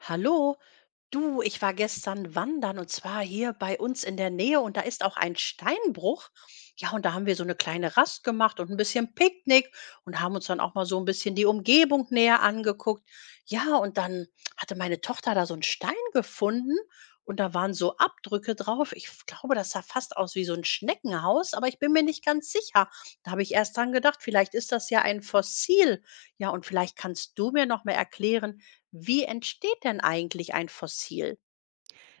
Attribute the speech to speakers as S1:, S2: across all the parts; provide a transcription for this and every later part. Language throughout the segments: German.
S1: Hallo, du, ich war gestern wandern und zwar hier bei uns in der Nähe und da ist auch ein Steinbruch. Ja, und da haben wir so eine kleine Rast gemacht und ein bisschen Picknick und haben uns dann auch mal so ein bisschen die Umgebung näher angeguckt. Ja, und dann hatte meine Tochter da so einen Stein gefunden und da waren so Abdrücke drauf. Ich glaube, das sah fast aus wie so ein Schneckenhaus, aber ich bin mir nicht ganz sicher. Da habe ich erst dran gedacht, vielleicht ist das ja ein Fossil. Ja, und vielleicht kannst du mir noch mal erklären, wie entsteht denn eigentlich ein Fossil?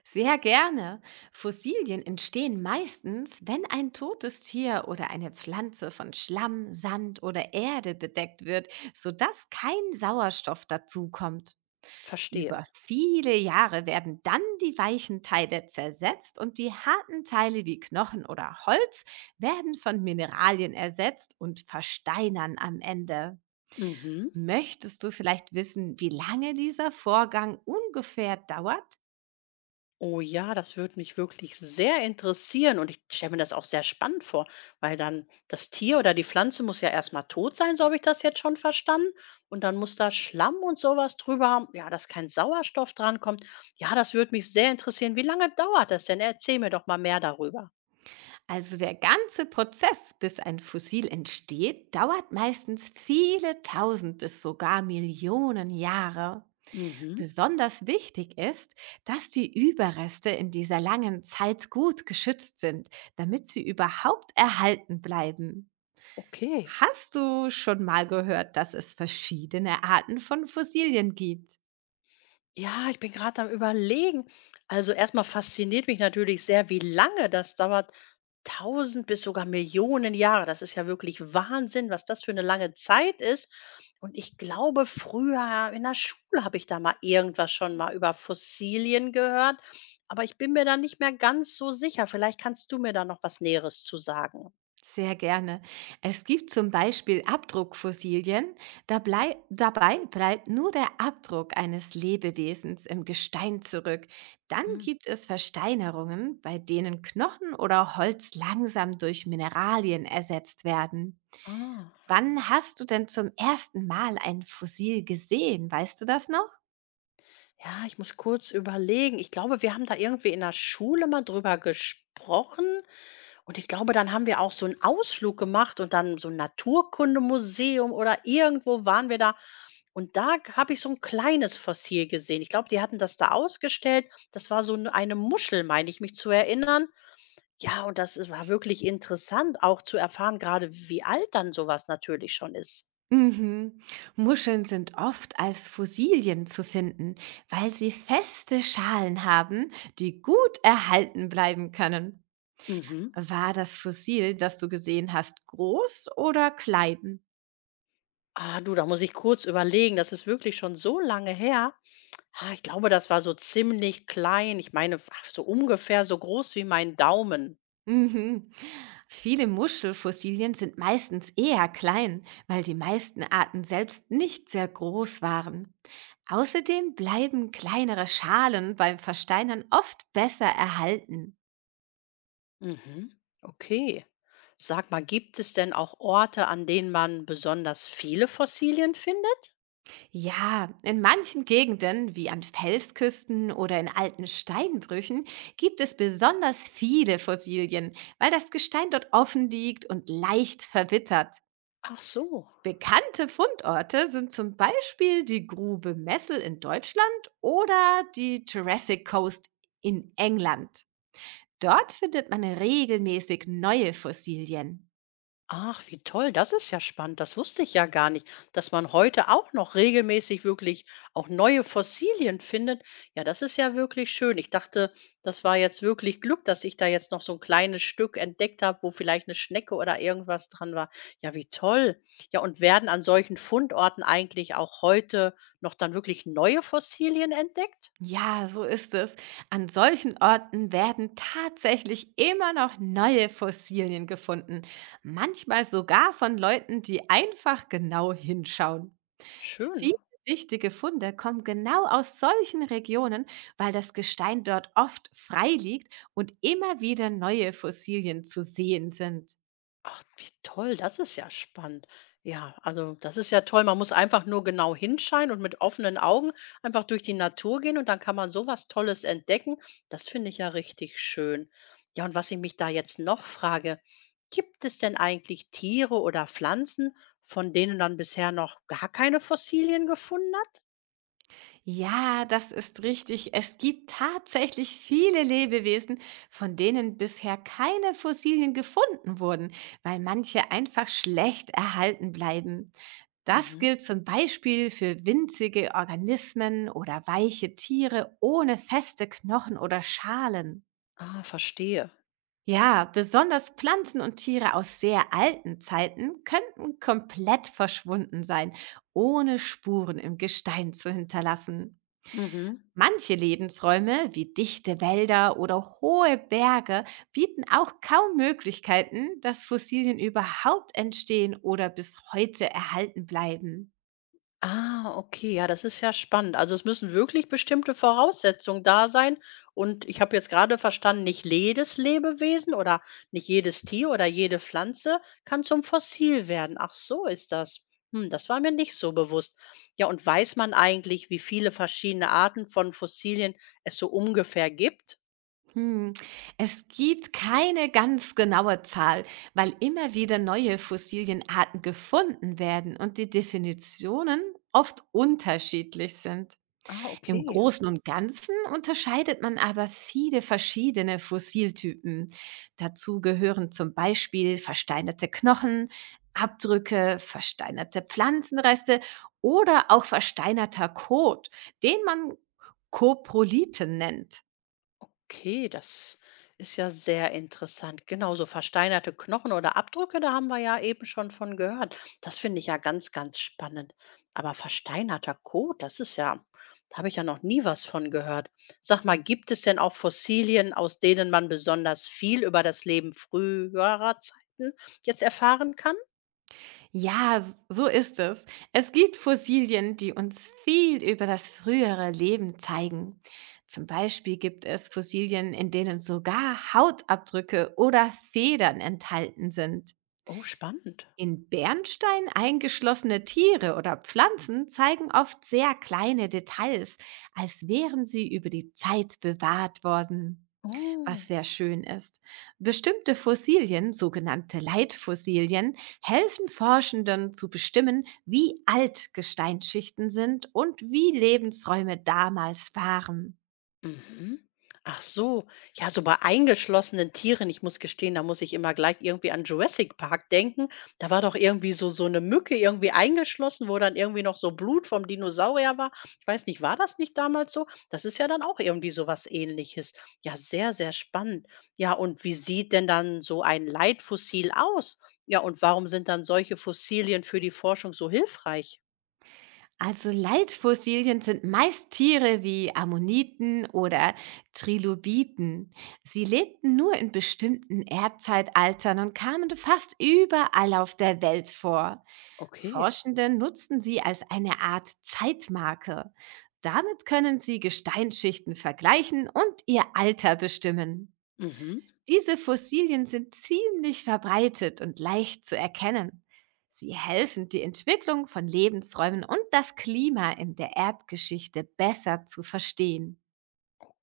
S2: Sehr gerne. Fossilien entstehen meistens, wenn ein totes Tier oder eine Pflanze von Schlamm, Sand oder Erde bedeckt wird, sodass kein Sauerstoff dazukommt.
S1: Verstehe.
S2: Über viele Jahre werden dann die weichen Teile zersetzt und die harten Teile wie Knochen oder Holz werden von Mineralien ersetzt und versteinern am Ende.
S1: Mhm.
S2: Möchtest du vielleicht wissen, wie lange dieser Vorgang ungefähr dauert?
S1: Oh ja, das würde mich wirklich sehr interessieren und ich stelle mir das auch sehr spannend vor, weil dann das Tier oder die Pflanze muss ja erstmal tot sein, so habe ich das jetzt schon verstanden. Und dann muss da Schlamm und sowas drüber, ja, dass kein Sauerstoff drankommt. Ja, das würde mich sehr interessieren. Wie lange dauert das denn? Erzähl mir doch mal mehr darüber.
S2: Also der ganze Prozess, bis ein Fossil entsteht, dauert meistens viele tausend bis sogar Millionen Jahre.
S1: Mhm.
S2: Besonders wichtig ist, dass die Überreste in dieser langen Zeit gut geschützt sind, damit sie überhaupt erhalten bleiben.
S1: Okay.
S2: Hast du schon mal gehört, dass es verschiedene Arten von Fossilien gibt?
S1: Ja, ich bin gerade am Überlegen. Also erstmal fasziniert mich natürlich sehr, wie lange das dauert. Tausend bis sogar Millionen Jahre. Das ist ja wirklich Wahnsinn, was das für eine lange Zeit ist. Und ich glaube, früher in der Schule habe ich da mal irgendwas schon mal über Fossilien gehört, aber ich bin mir da nicht mehr ganz so sicher. Vielleicht kannst du mir da noch was Näheres zu sagen.
S2: Sehr gerne. Es gibt zum Beispiel Abdruckfossilien. Dabei bleibt nur der Abdruck eines Lebewesens im Gestein zurück. Dann
S1: Mhm.
S2: gibt es Versteinerungen, bei denen Knochen oder Holz langsam durch Mineralien ersetzt werden.
S1: Ah,
S2: Wann hast du denn zum ersten Mal ein Fossil gesehen? Weißt du das noch?
S1: ja, ich muss kurz überlegen. Ich glaube, wir haben da irgendwie in der Schule mal drüber gesprochen, und ich glaube, dann haben wir auch so einen Ausflug gemacht und dann so ein Naturkundemuseum oder irgendwo waren wir da. Und da habe ich so ein kleines Fossil gesehen. Ich glaube, die hatten das da ausgestellt. Das war so eine Muschel, meine ich mich zu erinnern. Ja, und das ist war wirklich interessant, auch zu erfahren, gerade wie alt dann sowas natürlich schon ist.
S2: Mhm. Muscheln sind oft als Fossilien zu finden, weil sie feste Schalen haben, die gut erhalten bleiben können.
S1: Mhm.
S2: War das Fossil, das du gesehen hast, groß oder klein?
S1: Ah, du, da muss ich kurz überlegen. Das ist wirklich schon so lange her. Ah, ich glaube, das war so ziemlich klein. Ich meine, ach, so ungefähr so groß wie mein Daumen.
S2: Mhm. Viele Muschelfossilien sind meistens eher klein, weil die meisten Arten selbst nicht sehr groß waren. Außerdem bleiben kleinere Schalen beim Versteinern oft besser erhalten.
S1: Mhm. Okay. Sag mal, gibt es denn auch Orte, an denen man besonders viele Fossilien findet?
S2: Ja, in manchen Gegenden, wie an Felsküsten oder in alten Steinbrüchen, gibt es besonders viele Fossilien, weil das Gestein dort offen liegt und leicht verwittert.
S1: Ach so.
S2: Bekannte Fundorte sind zum Beispiel die Grube Messel in Deutschland oder die Jurassic Coast in England. Dort findet man regelmäßig neue Fossilien.
S1: Ach, wie toll, das ist ja spannend. Das wusste ich ja gar nicht, dass man heute auch noch regelmäßig wirklich auch neue Fossilien findet. Ja, das ist ja wirklich schön. Ich dachte, das war jetzt wirklich Glück, dass ich da jetzt noch so ein kleines Stück entdeckt habe, wo vielleicht eine Schnecke oder irgendwas dran war. Ja, wie toll. Ja, und werden an solchen Fundorten eigentlich auch heute noch dann wirklich neue Fossilien entdeckt?
S2: Ja, so ist es. An solchen Orten werden tatsächlich immer noch neue Fossilien gefunden, manchmal sogar von Leuten, die einfach genau hinschauen.
S1: Schön.
S2: Viele wichtige Funde kommen genau aus solchen Regionen, weil das Gestein dort oft frei liegt und immer wieder neue Fossilien zu sehen sind.
S1: Ach, wie toll, das ist ja spannend. Ja, also das ist ja toll. Man muss einfach nur genau hinscheinen und mit offenen Augen einfach durch die Natur gehen und dann kann man so was Tolles entdecken. Das finde ich ja richtig schön. Ja, und was ich mich da jetzt noch frage, gibt es denn eigentlich Tiere oder Pflanzen, von denen dann bisher noch gar keine Fossilien gefunden hat?
S2: Ja, das ist richtig. Es gibt tatsächlich viele Lebewesen, von denen bisher keine Fossilien gefunden wurden, weil manche einfach schlecht erhalten bleiben. Das
S1: Mhm.
S2: gilt zum Beispiel für winzige Organismen oder weiche Tiere ohne feste Knochen oder Schalen.
S1: Ah, verstehe.
S2: Ja, besonders Pflanzen und Tiere aus sehr alten Zeiten könnten komplett verschwunden sein, ohne Spuren im Gestein zu hinterlassen.
S1: Mhm.
S2: Manche Lebensräume wie dichte Wälder oder hohe Berge bieten auch kaum Möglichkeiten, dass Fossilien überhaupt entstehen oder bis heute erhalten bleiben.
S1: Ah, okay, ja, das ist ja spannend. Also es müssen wirklich bestimmte Voraussetzungen da sein. Und ich habe jetzt gerade verstanden, nicht jedes Lebewesen oder nicht jedes Tier oder jede Pflanze kann zum Fossil werden. Ach, so ist das. Hm, das war mir nicht so bewusst. Ja, und weiß man eigentlich, wie viele verschiedene Arten von Fossilien es so ungefähr gibt?
S2: Hm. Es gibt keine ganz genaue Zahl, weil immer wieder neue Fossilienarten gefunden werden und die Definitionen oft unterschiedlich sind.
S1: Ah,
S2: Im
S1: okay.
S2: Großen und Ganzen unterscheidet man aber viele verschiedene Fossiltypen. Dazu gehören zum Beispiel versteinerte Knochen, Abdrücke, versteinerte Pflanzenreste oder auch versteinerter Kot, den man Koprolithen nennt.
S1: Okay, das ist ja sehr interessant. Genau, so versteinerte Knochen oder Abdrücke, da haben wir ja eben schon von gehört. Das finde ich ja ganz, ganz spannend. Aber versteinerter Kot, das ist ja, da habe ich ja noch nie was von gehört. Sag mal, gibt es denn auch Fossilien, aus denen man besonders viel über das Leben früherer Zeiten jetzt erfahren kann?
S2: Ja, so ist es. Es gibt Fossilien, die uns viel über das frühere Leben zeigen. Zum Beispiel gibt es Fossilien, in denen sogar Hautabdrücke oder Federn enthalten sind.
S1: Oh, spannend.
S2: In Bernstein eingeschlossene Tiere oder Pflanzen zeigen oft sehr kleine Details, als wären sie über die Zeit bewahrt worden, was
S1: Oh.
S2: sehr schön ist. Bestimmte Fossilien, sogenannte Leitfossilien, helfen Forschenden zu bestimmen, wie alt Gesteinsschichten sind und wie Lebensräume damals waren.
S1: Mhm. Ach so, ja, so bei eingeschlossenen Tieren, ich muss gestehen, da muss ich immer gleich irgendwie an Jurassic Park denken. Da war doch irgendwie so, so eine Mücke irgendwie eingeschlossen, wo dann irgendwie noch so Blut vom Dinosaurier war. Ich weiß nicht, war das nicht damals so? Das ist ja dann auch irgendwie so was Ähnliches. Ja, sehr, sehr spannend. Ja, und wie sieht denn dann so ein Leitfossil aus? Ja, und warum sind dann solche Fossilien für die Forschung so hilfreich?
S2: Also Leitfossilien sind meist Tiere wie Ammoniten oder Trilobiten. Sie lebten nur in bestimmten Erdzeitaltern und kamen fast überall auf der Welt vor.
S1: Okay.
S2: Forschende nutzten sie als eine Art Zeitmarke. Damit können sie Gesteinsschichten vergleichen und ihr Alter bestimmen.
S1: Mhm.
S2: Diese Fossilien sind ziemlich verbreitet und leicht zu erkennen. Sie helfen, die Entwicklung von Lebensräumen und das Klima in der Erdgeschichte besser zu verstehen.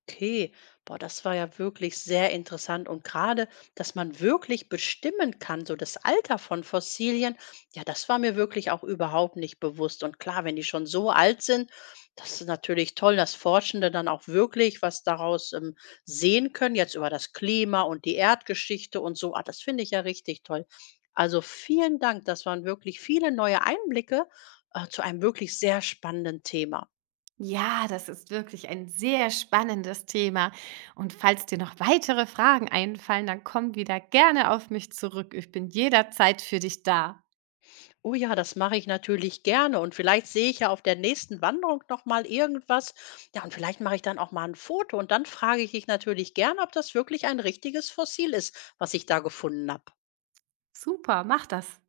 S1: Okay, boah, das war ja wirklich sehr interessant. Und gerade, dass man wirklich bestimmen kann, so das Alter von Fossilien, ja, das war mir wirklich auch überhaupt nicht bewusst. Und klar, wenn die schon so alt sind, das ist natürlich toll, dass Forschende dann auch wirklich was daraus sehen können, jetzt über das Klima und die Erdgeschichte und so. Ah, das finde ich ja richtig toll. Also vielen Dank, das waren wirklich viele neue Einblicke zu einem wirklich sehr spannenden Thema.
S2: Ja, das ist wirklich ein sehr spannendes Thema. Und falls dir noch weitere Fragen einfallen, dann komm wieder gerne auf mich zurück. Ich bin jederzeit für dich da.
S1: Oh ja, das mache ich natürlich gerne und vielleicht sehe ich ja auf der nächsten Wanderung noch mal irgendwas. Ja, und vielleicht mache ich dann auch mal ein Foto und dann frage ich dich natürlich gern, ob das wirklich ein richtiges Fossil ist, was ich da gefunden habe.
S2: Super, mach das.